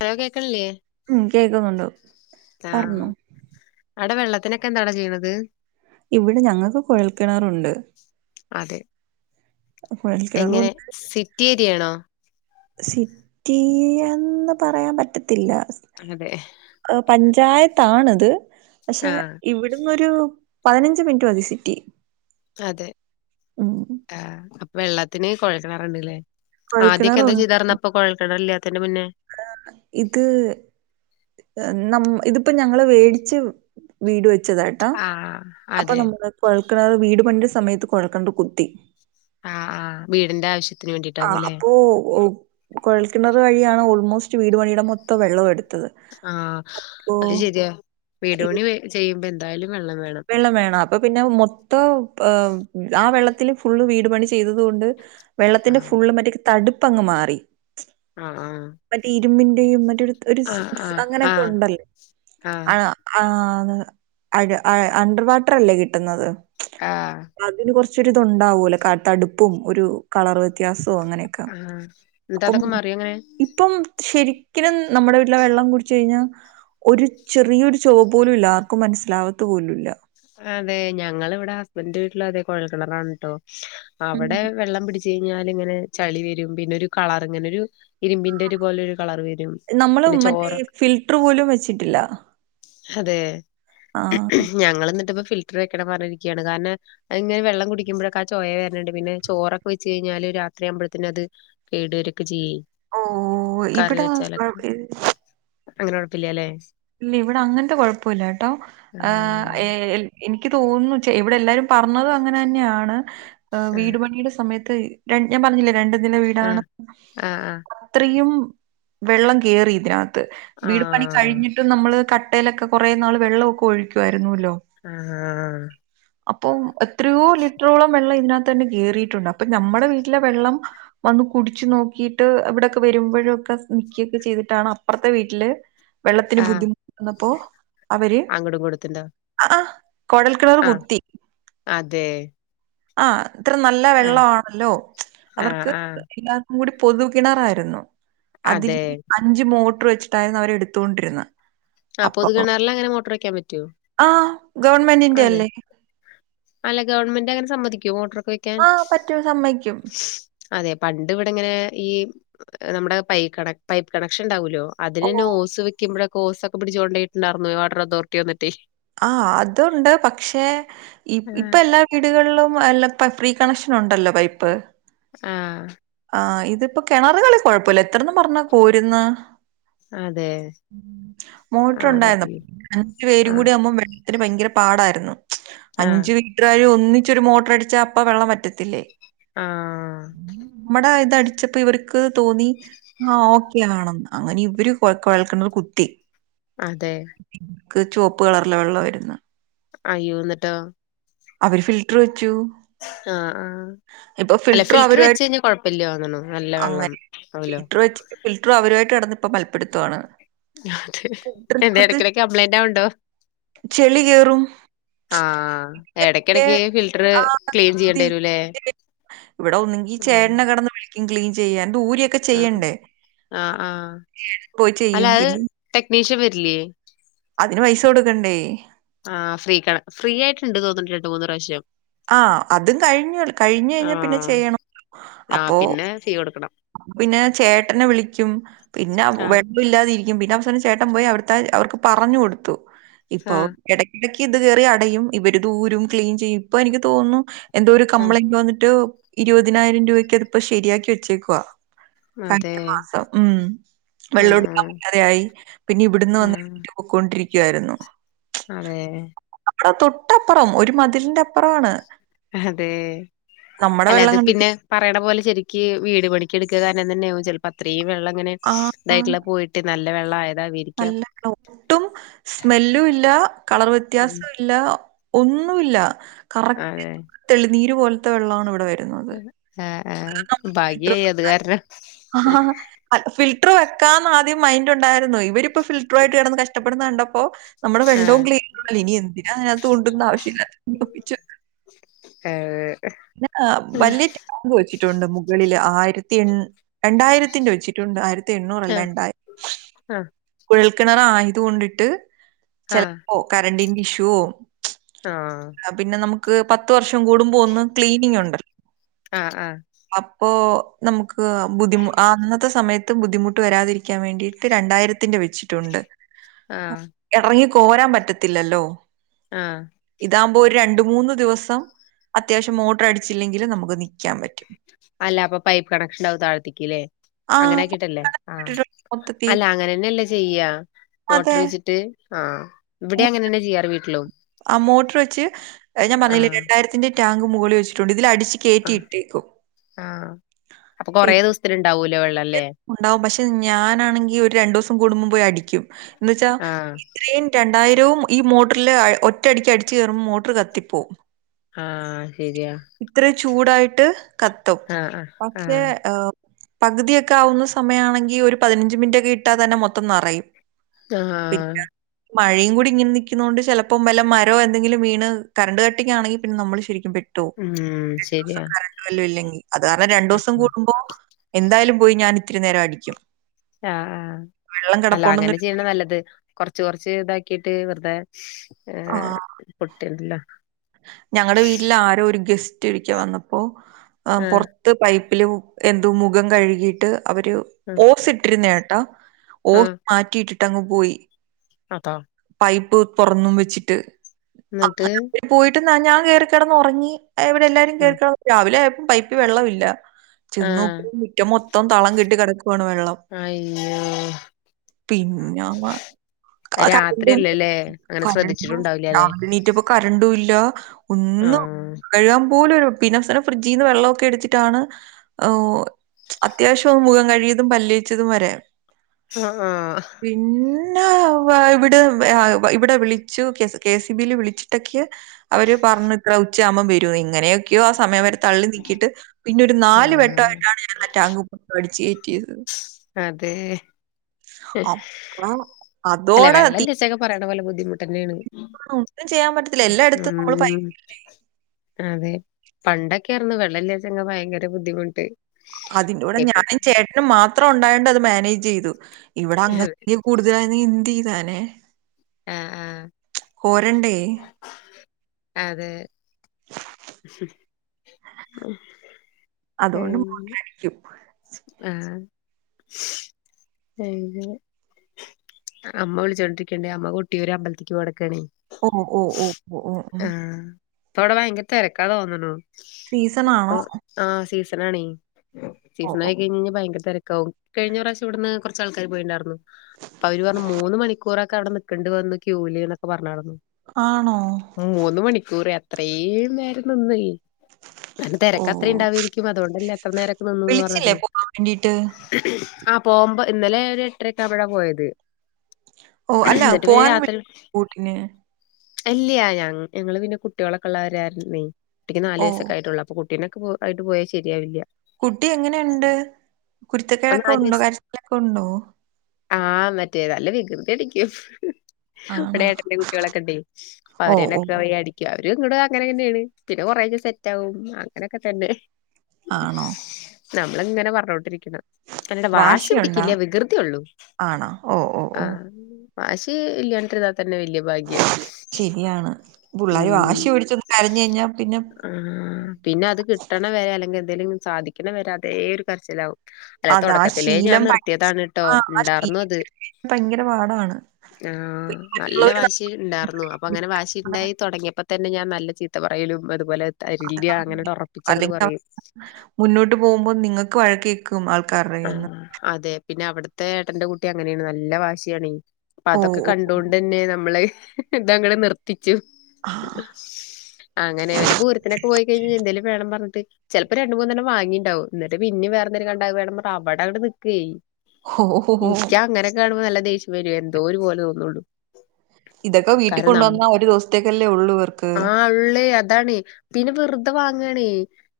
Hello കേക്കണില്ലേ ഉ കേക്കുന്നുണ്ടോ ആഹ് പറഞ്ഞു അവിടെ വെള്ളത്തിനൊക്കെ എന്താാണ് ചെയ്യണുന്നത് ഇവിടെ ഞങ്ങക്ക് കുഴൽക്കിണാറുണ്ട് അതെ എങ്ങനെ സിറ്റിയ ണ സിറ്റിന്ന് പറയാൻ പറ്റത്തി അതെ [unintelligible] ചായത്താണത് പക്ഷെ ആഹ് ഇവിടന്ന് ഒരു ഒരു പതിനഞ്ച് മിനിറ്റ് മതി സിറ്റി അതെ ഉം വെള്ളത്തിന് കുഴക്കണറുണ്ട്ല്ലേ ആദ്യൊക്കെ ന്താ ചെയ്താരുന്നു അപ്പൊ കൊഴൽ കിണറില്ല ആ ഇത് ഇതിപ്പോ ഞങ്ങള് വേടിച്ച് വീട് വെ ച്ചതാ ട്ടോ ആഹ് അപ്പൊ അതെ നമ്മള് കൊഴൽ കിണറ് വീട് പണിന്റെ സമയത്ത് കൊഴൽക്കിണറ് കുത്തി ആ ആ വീടിന്റെ ആവശ്യത്തി ആഹ് അപ്പൊ കുഴൽക്കിണറ് വഴിയാണ് ഓൾമോസ്റ്റ് വീട് പണിയുടെ മൊത്തം വെള്ളവും എടുത് ആഹ് അത് ശരിയാ വീട് ഈ പണി ചെയ്യുമ്പ എന്ത് ന്തായാലും വെള്ളം വേണം അപ്പൊ പിന്നെ മൊത് ത്തവും ആ വെള്ളത് ത്തില് ഫുള്ള് വീട് പണി ചെയ്തത് കൊണ്ട് വെള്ളത്തിന്റെ ആഹ് ഫുള്ള് മറ്റേ തടുപ്പങ്ങ് മാറി ആഹ് മറ്റേ ഇരുമ്പിന്റെയും മറ്റൊരു ഒരു ആഹ് ആഹ് അങ്ങനെയൊക്കെ ആഹ് ഉണ്ടല്ലോ ആഹ് ആഹ് അഹ് [unintelligible] അണ്ടർ വാട്ടറല്ലേ കിട്ടുന്നത് ആഹ് ച്ചൊരിത് ഉണ്ടാവുല്ലോ തടുപ്പും ഒരു കളറ് വ്യത്യാസ വും അങ്ങനെക്ക ആഹ് ആഹ് എന്നിട്ട് അപ്പം അതൊക്കെ മറിയോ അങ്ങനെ ഇപ്പം ശരിക്കലും നമ്മുടെ വീട്ടിലെ വെള്ളം കുടിച്ച് കഴിഞ്ഞാ ഒരു ചെറിയൊരു ചൊപ്പു പോലും ഇല്ലാ ആർക്കും മനസ്സിലാവ ത്തു പോലുല്ല അതെ ഞങ്ങള് വിടെ ഹസ്ബൻഡിന്റെ വീട്ടില് അതെ കോഴൽ കിണറാണ് ട്ടോ ഉം. അവടെ വെള്ളം പിടിച് ഞാല് ങ്ങനെ ചളി വരും പിന്നെ ഒരു കളർ ഇങ്ങനൊരു നമ്മൾ പിന്നെ മറ്റേ ചോറ് ഫിൽട്ടർ പോലും വെച്ചിട്ടില്ല അതെ ആഹ് ഞങ്ങൾ എന്ന്ട്ട്പ്പ ഫിൽറ്റർ വെക്കണം പറഞ്ഞിരിക്കാണ് കാരണം അങ്ങനെ വെള്ളം കുടിക്കുമ്പോഴൊക്കെ ആ ചോയ വര്ന്ണ്ട് പിന്നെ ചോറൊക്കെ വെച്ച് കഴിഞ്ഞാല് രാത്രിയാവമ്പഴത്തിന് അത് കേട്വരൊക്കെ ചെയ്യും ഓ ഇവിടെ അങ്ങനെ കുഴപ്പില്ലാല്ലെ ഇല്ല്യ ഇവിടെ അങ്ങൻത്തെ കൊഴല്ലല്യ ട്ടോ ആ ഏ എനിക്ക് തോന്നുന്നു ചെ ഇവിടെ എല്ലാരും പറഞ്ഞത് അങ്ങനെ തന്നെയാണ് ആ വീട് പണിയുടെ സമയത്ത് ണ്ട് ഞാൻ പറഞ്ഞില്ലേ രണ്ട് തിന്റെ ആ വീടാണ് ആ അത്രയും വെള്ളം കേറി ഇത് നാ ത് ആ ആ വീട് പണി കഴിഞ്ഞു നമ്മൾ കട്ടയിലൊക്കെ കുറേ നാൾ വെള്ളോക്കെ ഒഴുക്കായിരുന്നല്ലോ ആ അപ്പൊ എത്രയോ ലിറ്ററോളം വെള്ളം ഇതിനകത്ത് കേറീട്ടുണ്ട് അപ്പ നമ്മടെ വീട്ടിലെ വെള്ളം വന്ന് കുടിച്ചു നോക്കിട്ട് അവിടെൊക്കെ വരുമ്പോഴക്കെ കുടിക്കെ നൊക്കെ ചെയ്തിട്ടാണ് അപ്പുറത്തെ വീട്ടില് വെള്ളം ത്തിന് ആ ആ ബുദ്ധിമുട്ട് വന്നപ്പോ അവര് അങ്ങോട്ടും കൊടുത്തിണ്ടോ ആ കൊഴൽ കിണർ ആ കുത്തി അതെ ആ അത്ര നല്ല ആ വെള്ളാണല്ലോ ആഹ് അവർക്ക് ആഹ് കൂടി പൊതു കിണറായിരുന്നു അതിൽ അതെ. അഞ്ച് മോട്ടോർ മേട്ടർ വച്ചിട്ടായിരുന്നു അവരെടുത്തൊണ്ടിരുന്നത് ആ പൊതു കിണാറില് അങ്ങനെ മോട്ടോറ് വയ്ക്കാൻ പറ്റുവോ ഗവൺമെന്റിന്റെയല്ലേ അല്ല ഗവൺമെന്റ് അങ്ങനെ സമ്മതികുവൊ മോട്ടറ് വെക്കാൻ ആ പറ്റും സമ്മതിക്കും അതെ പണ്ട് ഇവിടെ ഇങ്ങനെ ഈ നമ്മുടെ പൈ ക പൈപ്പ് കണക്ഷൻ ഉണ്ടാവൂലോ ഓ അതിനന്നെ ഓസ് വെക്കുമ്പോഴ ഓസ് ഒക്കെ പിടിച്ചു കൊണ്ടൊയിട്ടിണ്ടായിരുന്നു വാട്ടർ അതോറിറ്റി വന്നിട്ടേ ആ അതുണ്ട്. പക്ഷേ ഇപ്പൊ ആഹ് എല്ലാ വീടുകളിലും അല്ല ഫ്രീ കണക്ഷൻ ഉണ്ടല്ലോ പൈപ്പ് ആഹ് ആ ഇതിപ്പോ കിണറുകളി കുഴപ്പമില്ല എത്രന്ന് പറഞ്ഞ കോരുന്ന അതെ. മോട്ടർ ആഹ് ഉണ്ടായിരുന്നു കുഴപ്പല്ല. അ പേരും ആഹ് കൂടി ആവുമ്പോം ത്തിന് ഭയങ്കര പാടായിരുന്നു ആഹ് അഞ്ച് വീട്ട്കാര് ഒന്നി ച്ചൊരു മോട്ടർ അടിച്ചാ അപ്പ വെള്ളം വറ്റത്തില്ലേ ആഹ് നമ്മുടെ ഇത് അടിച്ചപ്പോ ഇവർക്ക് തോന്നി ആ ഓക്കെ ആണന്ന് അങ്ങനെ ഇവര് കൊഴൽക്കിണറ് കുത്തി അതെ ചുവപ്പ് കളറിലെ വെള്ളവായിരുന്ന് അയ്യോ എന്നിട്ടോ അവര് ഫിൽട്ടർ വെച്ചു ആ ആ ഇപ്പൊ അല്ല ഫിൽറ്റർ വെച്ച് അവരുമായിട്ട് കഴിഞ്ഞാ കൊഴപ്പില്ലാ തോന്നണു നല്ല അങ്ങനെ വെള്ളം ആവുലോ ഫിൽറ്റർ വെച്ചിട്ട് ഫിൽറ്റർ അവരുമായിട്ട് കിടന്ന് ഇപ്പോ മൽപ്പിടത്തവാണ് അതെ എന്തേ എടക്കിടക്ക് കംപ്ലൈന്റ് ആവ്ണ്ടോ ചെളി കേറും. ആഹ് ഇടക്കിടക്ക് ഫിൽട്ടർ ക്ലീൻ ചെയ്യേണ്ടി വരൂല്ലേ ഇവിടെ ഒന്നെങ്കി ആഹ്. ചേട്ടനെ കിടന്ന് വിളി ക്കും ക്ലീൻ ചെയ്യാൻ ഇത് ഊരിയൊക്കെ ആഹ്. ചെയ്യണ്ടേ ആഹ് ആഹ്. പോയി ചെയ്യും പിന്നെ ഇല്ല്യേ അതിന് പൈസ കൊടുക്കണ്ടേ ആ ഫ്രീ കണ ഫ്രീ ആയിട്ട് ഇണ്ട് തോന്ന്ണ്ട് രണ്ട് മൂന്ന് പ്രാവശ്യം ആ അതും കഴിഞ്ഞു കഴിഞ്ഞു കഴിഞ്ഞാ പിന്നെ ആഹ്. ചെയ്യണം ആഹ് അപ്പൊ പിന്നെ ഫീ കൊടുക്കണം. അപ്പപിന്നെ ചേട്ടനെ വിളിക്കും പിന്നെ ആഹ് വെള്ളം ഇല്ലാതിരി ക്കും പിന്നെ അവസനം ചേട്ടൻ പോയി അവിടത്തെ അവർക്ക് പറഞ് കൊടുത്തു ഇപ്പൊ ആഹ് എട ടക്ക് ഇത് കേറി അടയും ഇവര് ഇദൂരും ക്ലീൻ ചെയ്യും ഇപ്പൊ എനിക്ക് തോന്നുന്നു എന്തോ ഒരു ആഹ്. കംപ്ലൈന്റ് വന്നിട്ട് ഇരുപതിനായിരം രൂപയ്ക്ക് അതിപ്പോ ശരിയാക്കി വച്ചേക്കു വ അതെ. കഴിഞ്ഞ മാസം ഉം ആഹ് വെള്ളടുക്കാൻ പറ്റാതെ ആയി. പിന്നെ ഇവിടുന്ന് വന്ന ആഹ്. [unintelligible] ക്കുവായിരുന്നു അതെ അ തൊട്ടപ്പുറം ഒരു മതിലിന്റെ അപ്പുറാണ് അതെ അല്ലത് വെള്ളം കണ്ടിട്ട് പിന്നെ പറയണ പോലെ ശരിക്ക് വീട് പണി എടുക്ക കാരണം തന്നെയാവും ചിലപ്പോ അത്രയും വെള്ളം അങ്ങനെ ആ ആ ഇതായിട്ടുള്ള പോയിട്ട് നല്ല വെള്ള ആ നല്ല ഒട്ടും സ്മെല്ലും ഇല്ല കളർ ഉം വ്യത്യാസവും ഇല്ല ഒന്നുല്ല കറക്റ്റ് തെളിനീര് പോലെ ത്തെ വെള്ള ഇവിടെ വരുന്നത്. ആഹ അത് ആഹ നമ്മള് ഫിൽറ്റർ ഭാഗ്യായി അത് കാരണം ഫിൽട്ടർ വെക്കാന്ന ആദ്യം മൈൻറ് ഉണ്ടായിരുന്നു ഇവരിപ്പോ ഫിൽട്ടർ ആയിട്ട് കിടന്ന് കഷ്ടപ്പെടുന്നത് കണ്ടപ്പോ നമ്മുടെ വെള്ളവും ആഹ് ക്ലീൻല്ല ഇനി എന്തിന അതിനകത്ത് കൊണ്ടന്ന് ആവശ്യമില്ലപ്പി ഏ പിന്ന വലിയ ടാങ്ക് വെച്ചിട്ടുണ്ട് മുകളില് ആയിരത്തി രണ്ടായിരത്തിന്റെ വെച്ചിട്ടുണ്ട് ആയിരത്തി എണ്ണൂറ അല്ല ആഹ് ഉണ്ടായി കുഴൽക്കിണറായത് കൊണ്ടിട്ട് ആഹ് ആഹ് ചിലപ്പോ കരണ്ടിന്റെ ഷു ആഹ പത്ത് വർഷം കൂടുമ്പോ ഒന്ന് ക്ലീനിഗ് ഉണ്ടല്ലോ ആഹ് ആഹ് ഇപ്പോ നമുക്ക് ക്ക്‌ ബുദ്ധിമു അന്നത്തെ സമയ ട്ടും ബുദ്ധിമുട്ട് വരാതിരിക്കാൻ വേണ്ടിട്ട് രണ്ടായിരത്തിന്റെ വെച്ചിട്ടുണ്ട് ആഹ് എറങ്ങി കോരാൻ പറ്റത്തില്ലല്ലോ ആഹ് ഇതാവുംമ്പോ ഒരു രണ്ട് മൂന്ന് ദിവസം അത്യാവശ്യം മോട്ടർ അടിച്ചില്ലെങ്കിൽ നമുക്ക് നിക്കാൻ പറ്റും അല്ല അപ്പൊ പൈപ്പ് കണക്ഷൻ ഇണ്ടാകും താഴ്ത്തേക്ക് ഇല്ലേ ആ! അങ്ങനെ ആക്കിട്ടല്ലേ ആ മൊത്തത്തി അല്ല അങ്ങനന്നെല്ലേ ചെയ്യാ മോട്ര് അതെ. വെച്ചിട്ട് ആഹ് ഇവിടെ അങ്ങനെ തന്നെ ചെയ്യാറ് വീട്ടിലും ആ മോട്ടർ വെച്ച് ഞാൻ പറഞ്ഞില്ലേ ആഹ് രണ്ടായിരത്തിന്റെ ടാങ്ക് മുകളിൽ വെിട്ടുണ്ട് ഇതിലടി ആഹ് കേറ്റിട്ടേക്കും ആഹ് അപ്പൊ കൊറേ ദിവസത്തിനുണ്ടാവും ഉണ്ടാവും പക്ഷെ ഞാനാണെങ്കി ഒരു രണ്ടുസം കൂടുമ്പോ പോയി അടിക്കും എന്ന് വെച്ചാ ആഹ് ഇത്രയും രണ്ടായി രവും ഈ മോട്ടറില് ഒറ്റടിക്ക് അടിച്ചു കേറുംമ്പോ മോട്ടർ കത്തിപ്പോം ആഹ് ശെരിയാ ചൂടായിട്ട് കത്തും പക്ഷെ ആ [unintelligible] പകുതിയൊക്കാകുന്ന സമയമാണെങ്കിൽ ഒരു പതിനഞ്ച് മിനിറ്റൊക്കെ ഇട്ടാതെന്നെ മൊത്തം നറയും ആഹ് മഴയും കൂടി ഇങ്ങനെ നിക്കുന്നോണ്ട് ചെലപ്പം വല്ല മരോ എന്തെങ്കിലും വീണ് കറണ്ട് കട്ടിങ്ങാണെങ്കി പിന്നെ നമ്മള് ശരിക്കും പെട്ട് റ്റൊ ഉം രണ്ടോസം ശരിയാ കറണ്ട് വല്ലോം ഇല്ലെങ്കിൽ അത് കാരണം രണ്ടോസം ആഹ് കൂടുമ്പോ എന്തായാലും പോയി ഞാൻ ഇത്തിരി നേരം അടിക്കും ആ ആഹ് വെള്ളം അല്ല അങ്ങനെ കിടപ്പുണ്ടെന്നൊരു ചെയ്യണ നല്ലത് കൊറച്ച് കൊറച്ച് ഇതാക്കിട്ട് വെറുതെ ഏഹ് ആഹ്. പുട്ടില്ലോ ഞങ്ങടെ വീട്ടില് ആരോ ഒരു ഗസ്റ്റ് കുറ്റി അടിക്കാൻ വന്നപ്പോ ആ ആഹ് പുറത്ത് പൈ ലു എന്തു മുഖം കഴുകിയിട്ട് അവർ ആഹ് ഓസ് ഇട്ടിരുന്നാണ് ട്ട ഓ മാറ്റിയെട് അങ്ങ്പോയി അത പൈപ്പ് തുറന്നു വെച്ചിട്ട്. എന്നിട്ട് അങ്ങനെ അവര് പോയിട്ട് ഞാൻ കേറി കിടന്നുറങ്ങി എവിടെ എല്ലാരും ആഹ് കേൾക്ക രാവിലെ പൈപ്പ് വെള്ളമില്ല. ആഹ് ചെന്നാക്കുമ്പോ മുറ്റം മൊത്തം തളം കെട്ടി കിടക്കുകയാണ് വെള്ളം. അയ്യോ പിന്നെ രാത്രിയല്ലല്ലേ അങ്ങനെ കറന്റ് ശ്രദ്ധിച്ചിട്ടുണ്ടാവില്ലല്ലേ രാവിലെ നീറ്റപ്പോ കറണ്ടില്ല. കരണ്ടും ഇല്ല ഒന്നും ആഹ് കൈകൻ പോലൊ ഒരു പിന്നെ ഫ്രിഡ്ജിൽ നിന്ന് വെള്ളം എടുത്തിട്ടാണ് ഔ അത്യാവ്യം മുഖം കഴിയതും. പല്ലു തേച്ചത് വരെ ആഹ ആ പിന്നെ ഇവിടെ ഇവിടെ വിളിച്ചു കെ സി ബിൽ വിളിച്ച [unintelligible] അവര് പറഞ്ഞു ഉച്ചാകുമ്പോ വരും ഇങ്ങന ോ ആ സമയം വരെ തള്ളി നീക്കിയിട്ട് പിന്നെ ഒരു നാല് ആഹ് വെട്ടമായിട്ടാണ് ഞാൻ ആ ടാങ്ക് ഫുള്ള് ആടി. േച്ച തിഹ് അതെ അക്രം അതോടെത്തി തന്നെയാണ് എല്ലായിടത്തും നമ്മള് പ മം അതെ പണ്ടൊക്കെ അയിരിന് വെള്ളല്ലച്ചങ്ങ ഭയങ്കര ബുദ്ധിമുട്ട്. അതിന്റെ കൂടെ ഇപ്പൊ ഞാനും ചേട്ടനും മാത്രം അത്ര ഉണ്ടായണ്ട് അത് മാനേജ് ചെയ്തു. ഇവിടെ അതെ അങ്ങത്തെ കൂടുതലായി എന്ത് ചെയും താനെ ആഹ് ആഹ് കോരണ്ടേ അതെ മ്മ് ആഹ അതുകൊണ്ട് മോട്ട നിക്കും അ അമ്മ വിളിച്ചോണ്ടിരിക്കണ്ടേ അമ്മ കുട്ടിയ ഒരുര് അമ്പലത്തേക്ക് കൊടക്കണേ ഓ ഓ ഓ ഓ ഓ ഉം. ആഹ തുട ഭാങ്കിരത്തെ വരക്കാതെ തോന്നണു അപ്പൊ സീസണാണോ? ആഹ സ ഇനണ ഓ, സീസണ ഓ. ആയി കഴിഞ്ഴിഞ്ഞാ ഭയങ്കര കഴിഞ്ഞ പ്ര്രാവശ്യം ഇവിടുന്ന് കുറച്ച് ആൾക്കാർ പോയിട്ടണ്ടായിരുന്നു അപ്പൊ അവര് പറഞ്ഞു മൂന്ന് മണിക്കൂറൊക്കെ അവിടെ നിിക്കക്കണ്ടണ്ട് വന്ന് ക്യൂല് എന്നൊക്കെ പറഞ്ഞായിരുന്നു ആണോ മൂന്ന് മണിക്കൂർ അത്രയും നേരം നിന്ന ന ഓ. തിരക്ക അത്ര ഉണ്ടാവരിക്കും അതുകൊണ്ടല്ലേ എത്ര നേരന്നന്ന് വിളിച്ചില്ലേ പറഞ്ഞത് പോവാൻ വേണ്ടീട്ട്? പോകുമ്പോ ഇന്നലെ ഒരു എട്ടരക്കാണ് അവിടൊ പോയത് ഓ അല്ല എന്നിട്ട് പോവാൻ വിള ഊട്ടിന് എല്ലയ ഞ ഞങ്ങള് പിന്നെ കുട്ടികളൊക്കെ ഉള്ളവരായിരുന്നേ കുട്ടിക്ക് നാല് ഓ. വയസക്കായിട്ടുള്ളെ കുട്ടിനൊക്കയിട്ട് പോയാൽ ശരിയാവില്ല കുട്ടി എങ്ങനെയുണ്ട് ആ കുരുത്തക്കേടൊക്കെ ഉണ്ടോ കരച്ചിലൊക്കെ ഉണ്ടോ ആഹ മറ്റേ നല്ല വികൃതി അടിക്കും ഇവിടെ ആണോ? ഏട്ടൻന്റെ കുട്ടികളൊക്കെ ഇണ്ട് ഓ, ഓ. അവരൊക്കെടിക്കും അവരും ഇങ്ങട് അങ്ങനെ എങ്ങനെയാണ് പിന്നെ കുറേ തെറ്റ് ആകും അങ്ങനെയൊക്കെ തന്നെ ആണോ നമ്മള ഇങ്ങനെ പറഞ്ഞോണ്ടിരി കടെ വാശ വാശിയുണ്ടോ? പിടിക്കില്ല വികൃതിയ ഉള്ളൂ ആണോ? ഓ, ഓ, ആ ഓ. വാഷി ഇല്ല [unintelligible] തന്നെ വലിയ ഭാഗ്യം ശരിയാണ് പുള്ളാര് ഉം വാശി പിടിച്ചൊന്ന് കരഞ്ഞു കഴിഞ്ഞാ പിന്നെ ആ പിന്നെ അത് കിട്ടണ വരെ അല്ലെങ്കിൽ എന്തെങ്കിലും സാധിക്കണ വരെ അതേ ഒരു കരച്ചിലാവും അല്ലെ അത് ആ തുടക്കത്തിലേ ഞാൻ ശീലം ഭയ നിർത്തിയതാണ് ട്ടോ ആ ആ ഇണ്ടാർന്ന ശീലം അത് ഭയങ്കര പാടാണ്. ആ പിന്നെ നല്ല മറ്റുള്ളവര് നമ്മ- വാശി ഇണ്ടാർന്നു അങ്ങനെ വാശിണ്ടായി തുടങ്ങിയപ്പോ ഇപ്പതന്നെ ഞാൻ നല്ല ചീത്ത പറയ്ലും അതുപോലെ തരില്ല അങ്ങനട് [inaudible] ഒറപ്പിച്ചങ്ങട് അല്ലെങ്കി പറയും മുന്നോട്ട് പോവുമ്പോ നിങ്ങക്ക് വഴ്ക്കേക്കും ആൾക്കാർകയിന്ന്- ആഹ് അതെ പിന്നെ അവിട്ത്തെ ഏട്ടന്റെ കുട്ടി അങ്ങനെയാണ് നല്ല വാശിയാണി- അപ്പ ഓ അതൊക്കെ ഓ ഓ കണ്ടോണ്ടന്നെ നമ്മളെ- അതങ്ങട് നിർത്തി- ആ [unintelligible] അങ്ങനെ വെല്ല പൂരത്തിനൊക്കെ പോയ്കൈഞ്ഞ് എന്തേലും വേണം പറഞ്ഞിട്ട്- ചെലപ്പം രണ്ട് മൂന്നെണ്ണം വാങ്ങീണ്ടാവു എന്നിട്ട് പിന്നെ വേറെന്തേരും കണ്ടാ വേണം പറ അവിടങ്ങട് നിക്കേയ്- ഓ ഓ ഓ എന്ക്ക അങ്ങനക്ക കാണുമ്പോ നല്ല ദേഷ് വരൂ എന്തോ ഒരു പോലെ തോന്നുള്ളൂ- ഇതൊക്കെ വീട്ടിൽ കാര്ണം നം കൊണ്ടുവന്നാ ഒരു ദിവസത്തേക്കല്ലേ ഉള്ളൂ ഇവർക്ക്. ആ ഉള്ളേ അതാണെ പിന്നെ വെറ്തെ വാ ങ്ങാണെ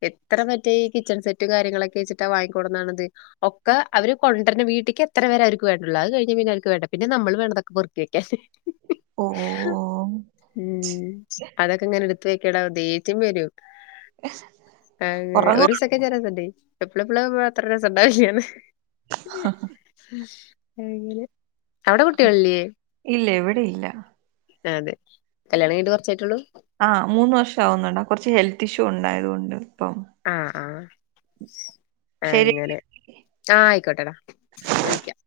എത്ര മറ്റേ ഈ കിച്ചൺ സെറ്റും കാര്യങ്ങളെക്കെ വെച്ചിട്ടാ വാങ്ങിക്കൂടനാണ്ത് ഒക്കെ അവര് കൊണ്ടര്ണ വീട്ടിക്ക് എത്രേവരെ അവര്ക്ക് വേണ്ടുള്ളൂ അത് കൈഞ് പിന്നെ അവർക്ക് വേണ്ട പിന്നെ നമ്മള് വേണഇതൊക്കെ പെറ്ക്കി വെയ്ക്കാൻ- ഓ ഓ ഓ ഉം അതൊക്കിങ്ങനെ എടു [unintelligible] വെക്കടാ ദേച്യം വരും അങ്ങ ഉറങ്ങുവ ഒരു സെക്കന്ഡ് വരാ [unintelligible] എപ്പ്ളെപ്പ്ളും അത്ര രെസൊണ്ടായില്ലാന് [inaudible] അവ്ടെ കുട്ടികളില്ലെ ഇല്ല ഇവിടെയില്ല അതെ അതെ കല്യാണം കൈഞ്ഞിട്ട് കൊറ്ച്ചായ്ട്ടുള്ളൂ ആ മൂന്ന് വർഷാവുന്നട കൊറ്ച്ച് ഹെൽത്തിഷ്യൂ ഉണ്ടായത് കൊണ്ട് ഇപ്പം ആ ആ ശരി. അങ്ങനെ ആ ആയ്ക്കോട്ടടാ വിളിക്കാം